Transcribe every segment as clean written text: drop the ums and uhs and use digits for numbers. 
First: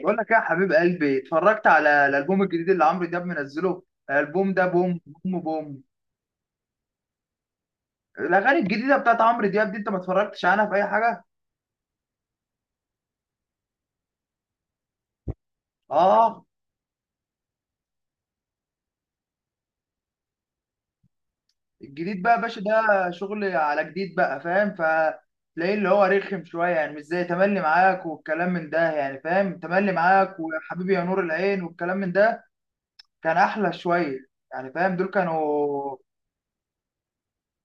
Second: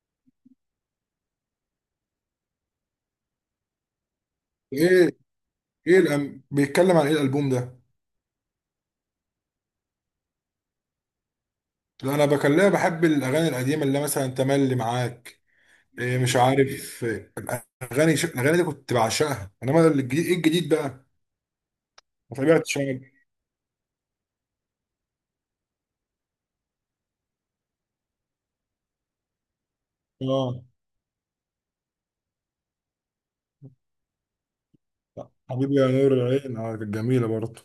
بقول لك ايه يا حبيب قلبي، اتفرجت على الالبوم الجديد اللي عمرو دياب منزله. الالبوم ده بوم ايه. بوم بوم. بيتكلم عن ايه الالبوم ده؟ الاغاني الجديده بتاعت عمرو دياب دي انت ما اتفرجتش عنها في اي حاجه؟ لا، انا بكلمه بحب الاغاني القديمه اللي مثلا تملي معاك. إيه مش اه. عارف إيه. الاغاني دي كنت بعشقها، انما الجديد ايه الجديد بقى؟ الجديد بقى ما يا باشا تابعتش انا. ده شغل على جديد بقى فاهم، فتلاقيه اللي هو رخم شويه يعني، مش زي تملي معاك والكلام من ده. يعني فاهم، تملي معاك ويا اه. حبيبي يا نور العين والكلام من ده كان احلى شويه. يعني فاهم دول حبيبي يا كانوا نور العين، اه، كانت جميله برضه.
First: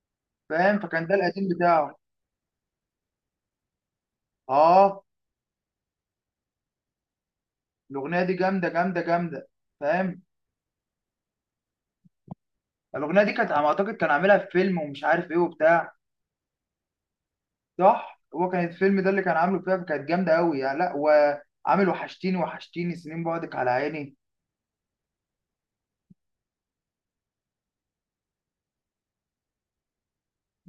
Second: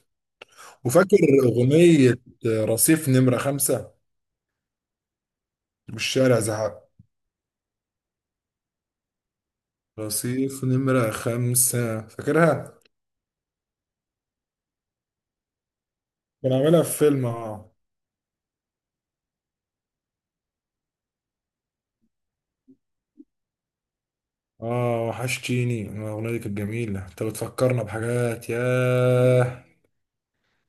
فاهم، فكان ده وفاكر القديم بتاعه. اغنيه رصيف نمره خمسة اه. والشارع زهق؟ الاغنيه دي جامده جامده جامده، فاهم. رصيف نمره خمسة، فاكرها. الاغنيه دي كانت على ما اعتقد كان عاملها في فيلم ومش عارف ايه وبتاع. كان عاملها في فيلم، اه. صح، هو كان الفيلم ده اللي كان عامله فيها، فكانت جامده قوي يعني. لا، وعامل وحشتيني وحشتيني سنين بعدك على عيني. اه وحشتيني. الاغنيه دي كانت جميله، انت بتفكرنا بحاجات، ياه.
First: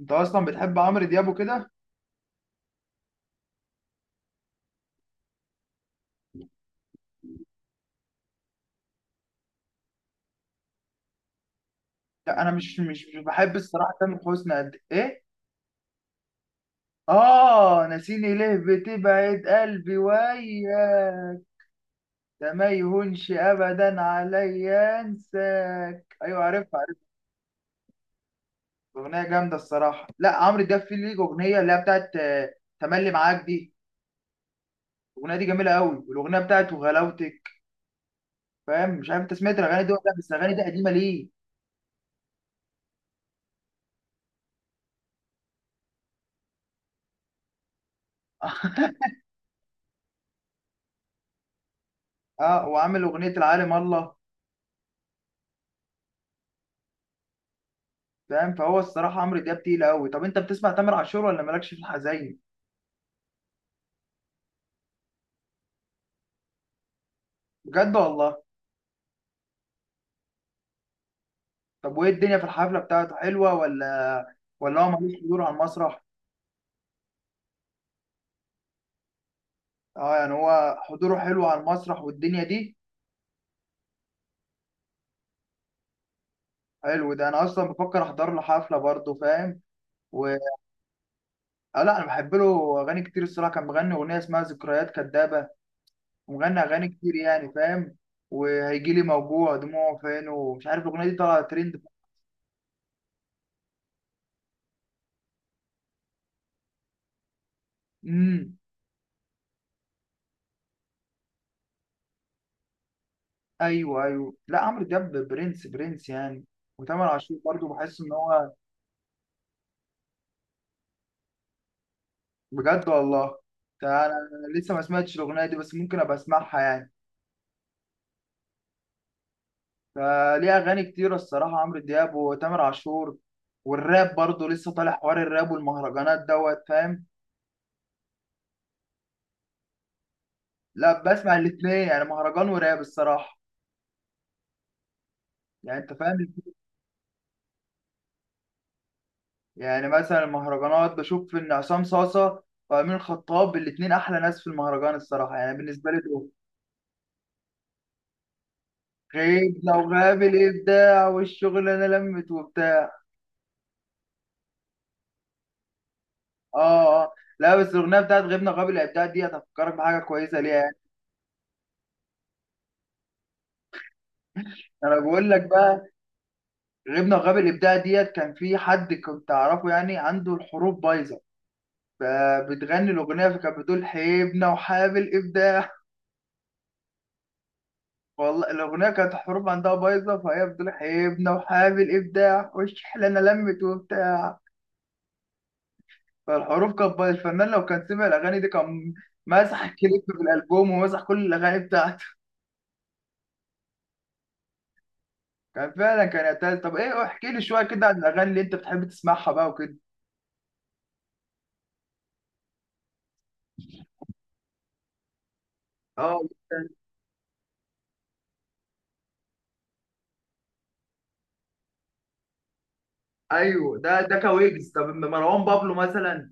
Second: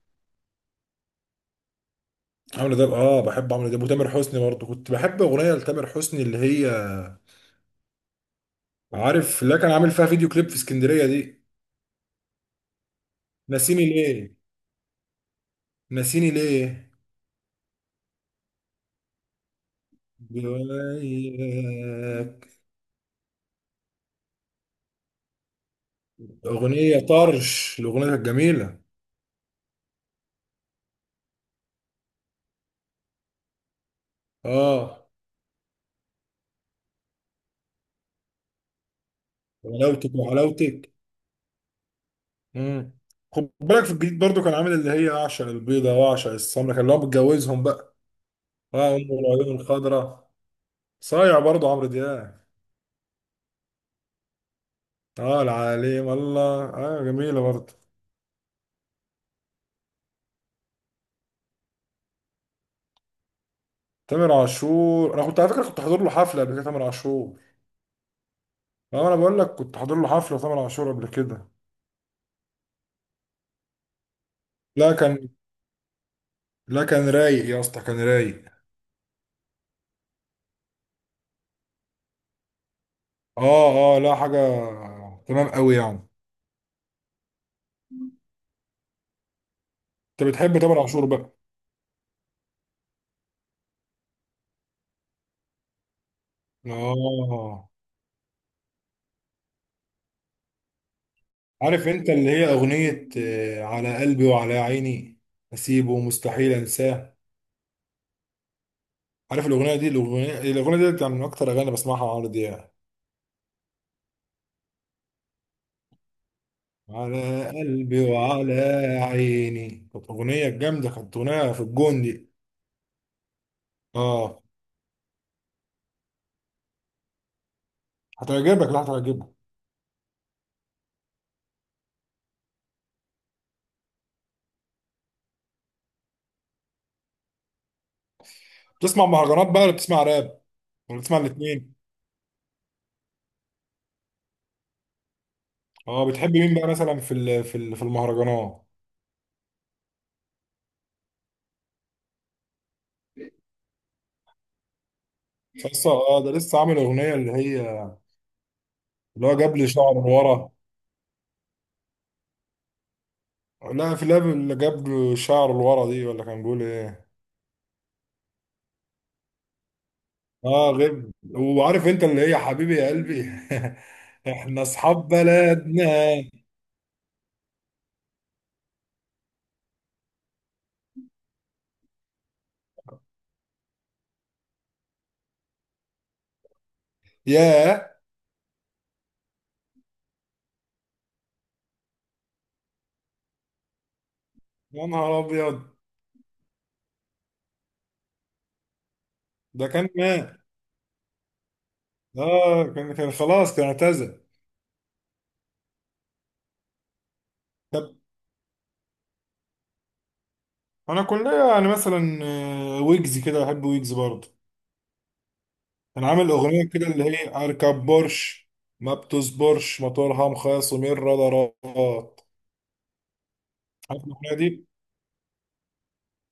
انت اصلا بتحب عمرو دياب وكده؟ عمرو دياب، اه، بحب عمرو دياب وتامر حسني برضه. كنت بحب اغنيه لتامر حسني، اللي هي، عارف اللي كان عامل فيها فيديو كليب في اسكندريه دي. لا، انا مش بحب ناسيني الصراحه تامر ليه، حسني قد ايه. ناسيني ليه. اه، ناسيني ليه بتبعد قلبي وياك. جواياك. ده ما يهونش ابدا عليا انساك. ايوه عارفها اغنيه عارفها. طرش، الاغنيه كانت جميله. اغنيه جامده الصراحه. لا، عمرو دياب في ليه اغنيه اللي هي بتاعت تملي معاك دي. اه، الاغنيه دي جميله قوي، والاغنيه بتاعته غلاوتك فاهم. مش عارف انت سمعت الاغاني دي ولا وحلاوتك، لا، بس الاغاني دي قديمه وحلاوتك. ليه. مم. خد بالك في الجديد برضه، كان عامل اللي هي اعشق البيضه واعشق السمره، كان اللي هو متجوزهم بقى. اه، ام العيون الخضراء. صايع برضه عمرو دياب. اه، وعامل اغنيه العالم الله، اه، العليم الله، اه، جميله برضه. فاهم. فهو الصراحه عمرو دياب تقيل قوي. طب انت بتسمع تامر عاشور ولا مالكش في الحزين؟ تامر عاشور، انا كنت على فكره كنت حاضر له حفله قبل كده، تامر عاشور. بجد والله؟ اه، انا بقول لك كنت حاضر له حفله تامر عاشور قبل كده. طب وايه الدنيا في الحفله بتاعته حلوه، ولا هو لا ملوش كان حضور على المسرح؟ لا كان رايق يا اسطى، كان رايق. اه، يعني هو حضوره حلو على المسرح والدنيا دي. اه، اه، لا حاجه. تمام قوي يعني. حلو، ده انا اصلا بفكر احضر له حفله برضه فاهم و... انت بتحب تامر عاشور بقى؟ لا انا بحب له اغاني كتير الصراحه، كان مغني اغنيه اسمها ذكريات كدابه ومغني اغاني كتير يعني اه، فاهم. وهيجي لي موجوع دموعه فين ومش عارف الاغنيه دي طالعه ترند. عارف انت، اللي هي اغنيه على قلبي وعلى عيني، اسيبه مستحيل انساه. امم. عارف الاغنيه دي كانت من اكتر اغاني بسمعها على عمرو دياب. ايوه ايوه، لا عمرو دياب برنس برنس يعني. وتامر عاشور على برضه قلبي بحس ان هو وعلى عيني، كانت أغنية جامدة، كانت أغنية في الجون دي. بجد والله. ده انا اه، لسه ما سمعتش الاغنيه دي، بس ممكن ابقى اسمعها يعني. هتعجبك، لا هتعجبك. فليه اغاني كتيره الصراحه عمرو دياب وتامر عاشور. والراب برضه لسه طالع حوار الراب والمهرجانات دوت فاهم. بتسمع مهرجانات بقى ولا بتسمع راب؟ ولا لا، بتسمع بسمع الاتنين؟ الاثنين يعني مهرجان وراب الصراحه. يعني انت اه، بتحب فاهم. مين بقى مثلا في المهرجانات؟ يعني مثلا المهرجانات بشوف ان عصام صاصه وامين الخطاب الاتنين احلى ناس في المهرجان الصراحه، يعني لسه، بالنسبه لي اه، دول. ده لسه عامل أغنية اللي هي، اللي هو غيب جاب لي لو شعر غاب لورا. الابداع والشغل، انا لمت وبتاع. لا، في لاب اللي جاب له شعر لورا دي، ولا كان بيقول ايه؟ اه اه، لا بس الاغنيه بتاعت غبنا وغاب الابداع دي هتفكرك بحاجه كويسه ليها اه يعني. غير، وعارف انت اللي هي حبيبي يا قلبي. احنا انا اصحاب بقول لك بلدنا. بقى. غبنا وغاب الابداع ديت كان في حد كنت اعرفه، يعني عنده الحروف بايظه، فبتغني الاغنيه فكانت بتقول حبنا وحاب الابداع. يا والله الأغنية كانت الحروف عندها بايظة، فهي بتقول حبنا وحابب الإبداع والشحلة أنا لمت وبتاع. يا نهار ابيض. فالحروف كانت بايظة. الفنان لو كان سمع الأغاني دي كان مسح ده كان الكليب في مات. الألبوم ومسح كل الأغاني بتاعته. اه، كان خلاص، كان اعتزل. كان فعلا كان يعتز. طب إيه، احكي لي شوية كده طب عن الأغاني اللي أنت بتحب تسمعها بقى وكده. انا كلنا يعني مثلا ويجز كده، بحب ويجز برضه. كان اه، عامل اغنيه كده اللي هي اركب بورش، ما بتصبرش موتورها مخاصم الرادارات. ايوه، ده عارف ده الاغنيه دي؟ كويجز. طب أما مروان بابلو مثلا.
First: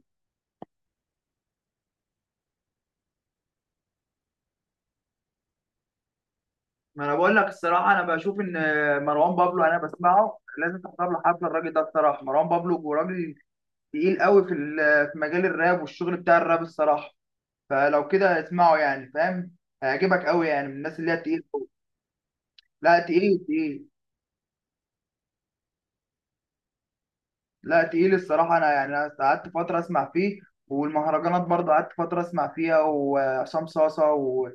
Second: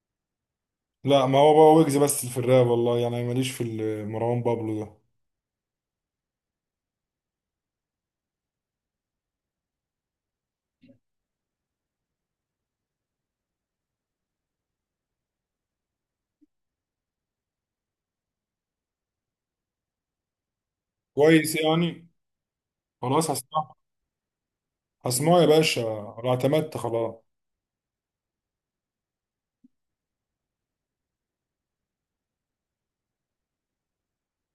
لا، ما هو بقى ويجز بس في الراب، والله يعني ماليش في مروان بابلو ده. ما انا بقول لك الصراحه انا بشوف ان مروان بابلو انا بسمعه، لازم تحضر له حفله. الراجل ده بصراحه مروان بابلو راجل تقيل قوي في في مجال الراب والشغل بتاع الراب الصراحه. فلو كده اسمعه يعني فاهم، هيعجبك قوي، يعني من الناس اللي هي تقيل كويس قوي. يعني. لا، خلاص تقيل هسمعه، تقيل. هسمعه يا باشا. انا اعتمدت، خلاص. لا تقيل الصراحه. انا يعني أنا قعدت فتره اسمع فيه. والمهرجانات برضه قعدت فتره اسمع فيها، وعصام صاصه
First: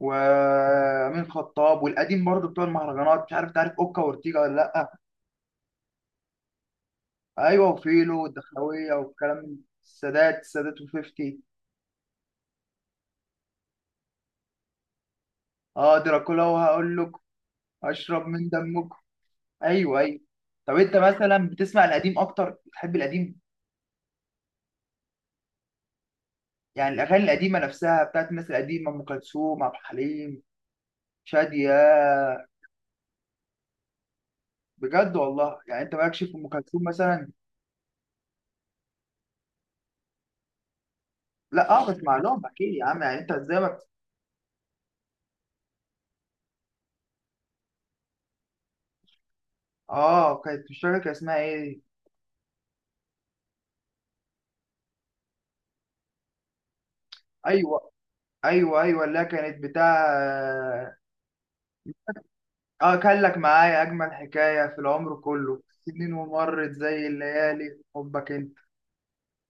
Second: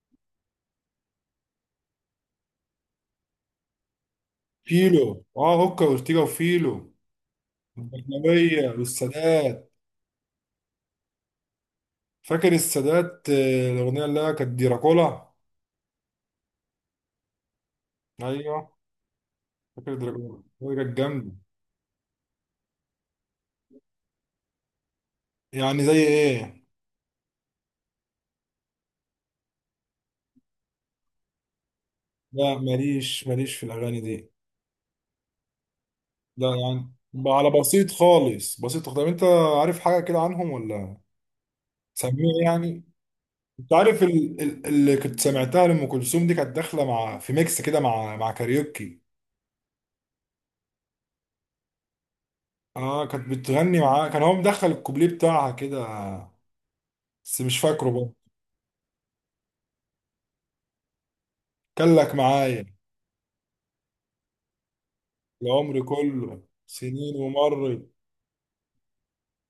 وامين خطاب والقديم برضه بتوع المهرجانات، مش عارف تعرف اوكا واورتيجا ولا لا. فيلو، اه، هوكا وارتيجا وفيلو، ايوه وفيلو والأجنبية والدخلاويه والكلام من والسادات. السادات. السادات وفيفتي. فاكر السادات، الأغنية اللي هي كانت ديراكولا. اه، دراكولا. وهقول لك اشرب من أيوه. دمكم. فاكر ايوه ايوه. ديراكولا. طب هي انت كانت جامدة. مثلا بتسمع القديم اكتر بتحب القديم، يعني زي إيه؟ يعني الاغاني القديمه نفسها بتاعت الناس القديمه ام كلثوم عبد الحليم شاديه. لا، ماليش في الأغاني دي. بجد والله؟ يعني انت مالكش في ام لا كلثوم يعني مثلا. على بسيط خالص بسيط. طب أنت عارف حاجة كده عنهم ولا؟ لا، اه بسمع سميع لهم اكيد يعني؟ يا عم، يعني انت ازاي ما أنت بت- عارف اللي كنت سمعتها لأم كلثوم دي كانت داخلة مع في ميكس كده، مع كاريوكي. اه، كانت مش فاكر كان اسمها ايه. آه، كانت بتغني معاه، كان هو مدخل الكوبليه بتاعها كده، بس مش فاكره ايوه بقى. ايوه ايوه، اللي هي كانت بتاع. كان لك معايا، اه، كان لك معايا اجمل حكايه في العمر كله العمر سنين كله ومرت زي سنين الليالي ومرت. حبك. انت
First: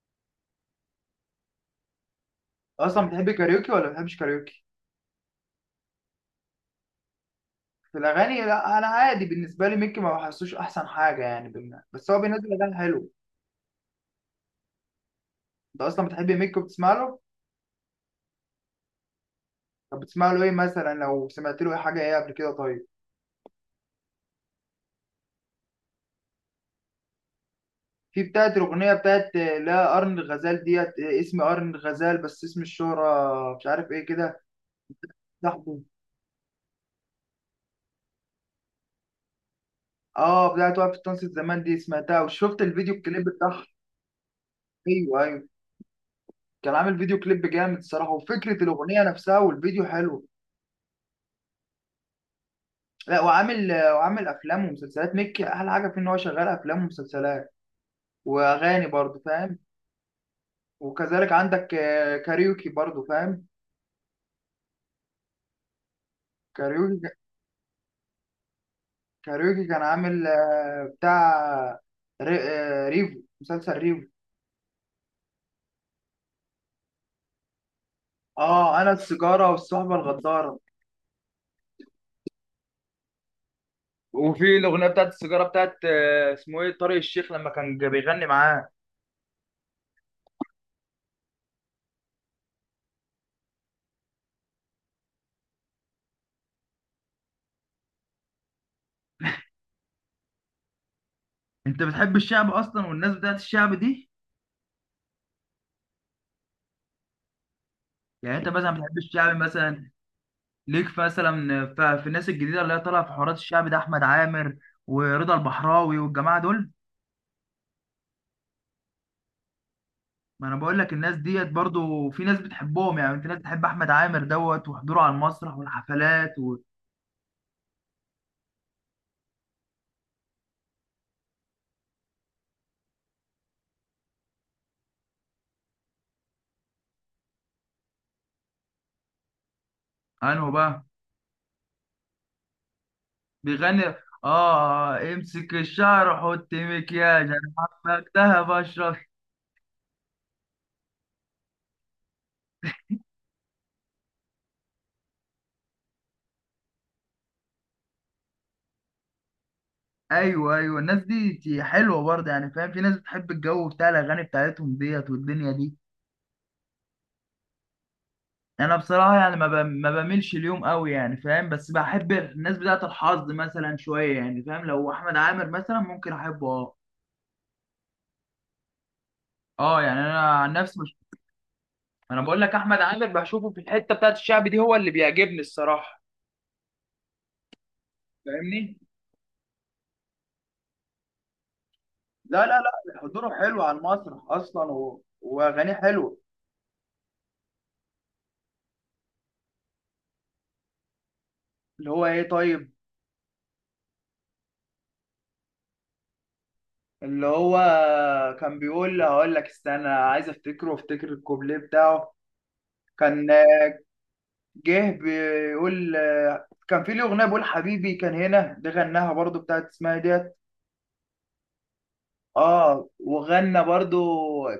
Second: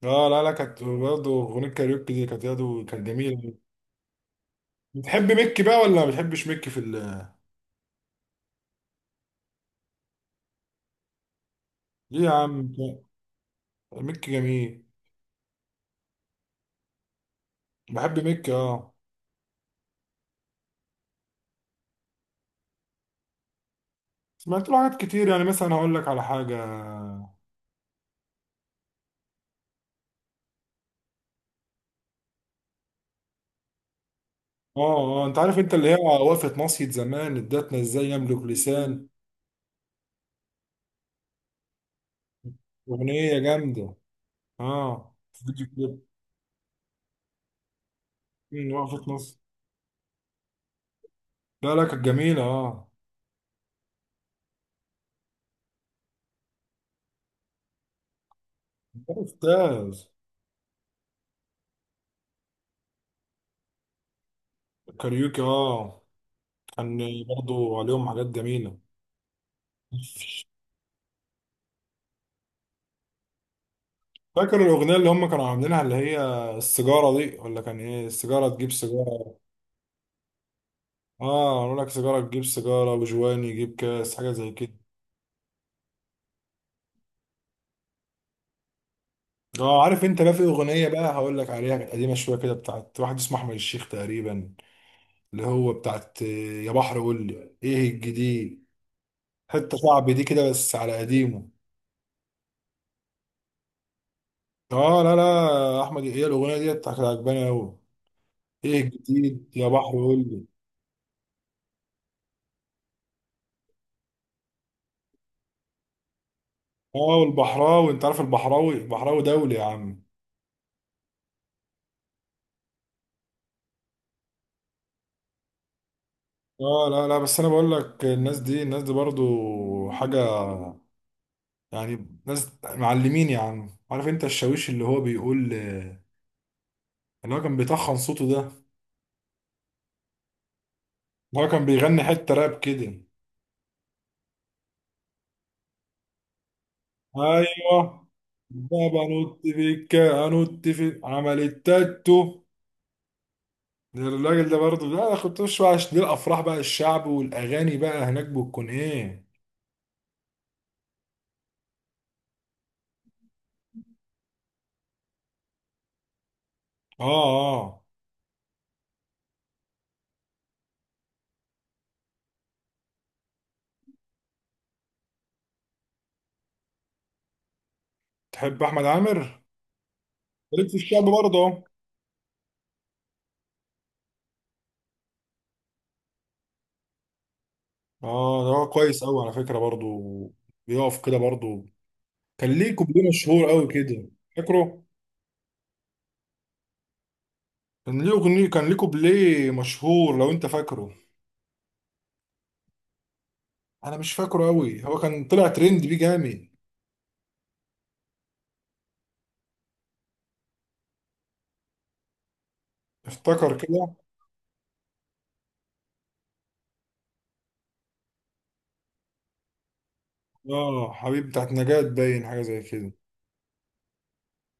اه، لا، لا، كانت برضه اغنيه كاريوكي دي، كانت برضه اصلا كانت بتحب جميله. كاريوكي ولا ما بتحبش كاريوكي بتحب ميكي بقى ولا ما بتحبش ميكي في ال في الاغاني؟ لا، انا عادي بالنسبه لي ميكي ما بحسوش احسن حاجه يعني بس هو ليه يا بينزل اغاني عم، حلو. ميكي جميل. انت اصلا بتحب ميكي وبتسمع له؟ بحب ميكي، اه. طب بتسمع له ايه مثلا؟ لو سمعت له اي حاجه ايه قبل كده طيب. سمعت له حاجات كتير، يعني مثلا هقول لك على حاجه. في بتاعت الاغنيه بتاعت لا قرن الغزال ديت، اسم قرن الغزال بس اسم الشهره مش عارف ايه كده. اه، اه، انت عارف انت صاحبه. اللي هي وقفه مصيد زمان ادتنا ازاي يملك لسان. اه، بتاعت وقف التنصت زمان دي سمعتها وشفت الفيديو الكليب اغنيه بتاعها. جامده. اه، ايوه ايوه. فيديو كليب. كان عامل فيديو كليب جامد الصراحه، وفكره الاغنيه وقفه نفسها مصيد. والفيديو حلو. لا، لا، كانت جميله، اه. لا، وعامل افلام ومسلسلات. مكي احلى حاجه فيه ان هو شغال افلام ومسلسلات واغاني ده برضه فاهم. استاذ. وكذلك عندك كاريوكي برضه فاهم. كاريوكي، اه. كاريوكي كان برضه عليهم حاجات جميله. كاريوكي كان عامل بتاع ريفو مسلسل ريفو. فاكر الأغنية اللي هم كانوا عاملينها، اللي هي السيجارة دي، ولا كان إيه؟ السيجارة تجيب اه، انا سيجارة. السيجاره والصحبه الغداره. آه، قالوا لك سيجارة تجيب سيجارة وجواني يجيب كاس، حاجة زي وفي كده. الاغنيه بتاعت السيجاره بتاعت اسمه ايه طارق الشيخ لما كان بيغني معاه. آه، عارف أنت بقى، في أغنية بقى هقول لك عليها كانت قديمة شوية كده، بتاعت واحد اسمه أحمد الشيخ تقريبا، اللي هو بتاعت يا بحر قول لي إيه الجديد. حتة شعبي دي كده، بس على قديمه. انت بتحب الشعب اصلا والناس بتاعت الشعب دي؟ آه، لا، لا، أحمد، هي الأغنية دي كانت عجباني أوي. يعني انت مثلا إيه بتحب الشعب الجديد يا بحر مثلا؟ قول لي. ليك في مثلا في الناس الجديده اللي هي طالعه في حوارات الشعب ده احمد عامر ورضا البحراوي والجماعه دول. آه، والبحراوي، أنت عارف البحراوي؟ البحراوي دولي يا عم. ما انا بقول لك الناس ديت برضو في ناس بتحبهم، يعني في ناس بتحب احمد عامر دوت وحضوره على المسرح والحفلات. اه، لا، لا، بس انا بقول لك الناس دي برضو حاجة. يعني ناس معلمين يا عم، عارف انت الشاويش اللي هو بيقول، اللي هو كان بيطخن صوته ده، انه بقى اللي هو كان بيغني حتة راب كده. بيغني، اه، امسك الشعر وحط مكياج انا ايوه. حبك ده بابا بشرك. نط فيك انط في عمل التاتو. ده الراجل ده برضو، لا انا كنت مش بقى عشان دي الافراح بقى الشعب والاغاني بقى هناك بتكون ايه؟ ايوه ايوه، الناس دي حلوه برضه يعني فاهم. في ناس بتحب الجو بتاع الاغاني بتاعتهم ديت والدنيا دي. اه، اه. انا بصراحه يعني ما بميلش اليوم قوي يعني فاهم، بس بحب الناس بتاعه الحظ مثلا شويه يعني فاهم. لو احمد عامر مثلا ممكن احبه اه. تحب احمد عامر؟ اه، يعني انا عن ليك في نفسي مش. الشعب برضه؟ انا بقول لك احمد عامر بشوفه في الحته بتاعه الشعب دي هو اللي بيعجبني الصراحه اه، ده هو فاهمني. كويس قوي على فكره برضو. بيقف كده برضو. لا كان لا ليه لا، كوبليه حضوره مشهور حلو قوي على كده. المسرح اصلا فاكره؟ واغانيه حلوه. كان ليه اغنيه، كان ليه كوبليه مشهور لو انت فاكره. اللي هو ايه طيب. انا مش فاكره قوي، هو كان طلع ترند بيه جامد. اللي هو كان بيقول هقول لك استنى عايز افتكره وافتكر الكوبليه بتاعه. كان افتكر كده. جه بيقول كان في ليه اغنيه بيقول حبيبي كان هنا ده غناها برضو بتاعت اسمها إيه ديت. اه، حبيب بتاعت نجاة، باين حاجه زي اه، كده. وغنى برضو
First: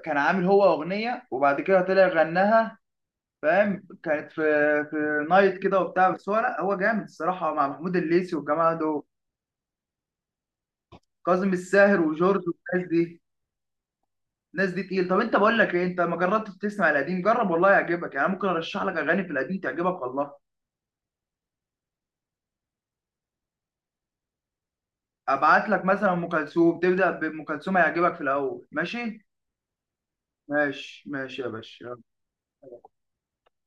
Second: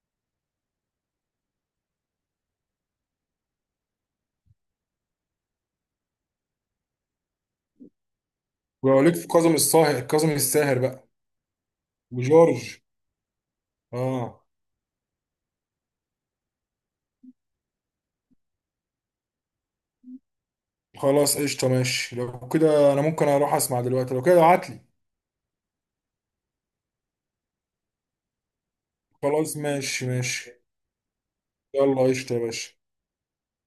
كان عامل هو اغنيه وبعد كده طلع غناها، فاهم. كانت في نايت كده وبتاع، بس هو لا هو جامد الصراحه مع محمود الليثي والجماعه ولو دول. ليك في كاظم الساهر، كاظم الساهر بقى. كاظم الساهر وجورج وجورج. والناس دي اه. الناس دي تقيل. طب انت بقول لك ايه، انت ما جربتش تسمع القديم؟ جرب والله يعجبك، يعني أنا ممكن ارشح لك اغاني في القديم تعجبك والله. خلاص قشطه، ماشي لو كده انا ممكن اروح اسمع دلوقتي، لو كده ابعت لي. ابعت لك مثلا ام كلثوم، تبدا بام كلثوم هيعجبك في الاول ماشي. خلاص، ماشي ماشي. ماشي ماشي يا باشا يلا يلا. قشطه يا باشا.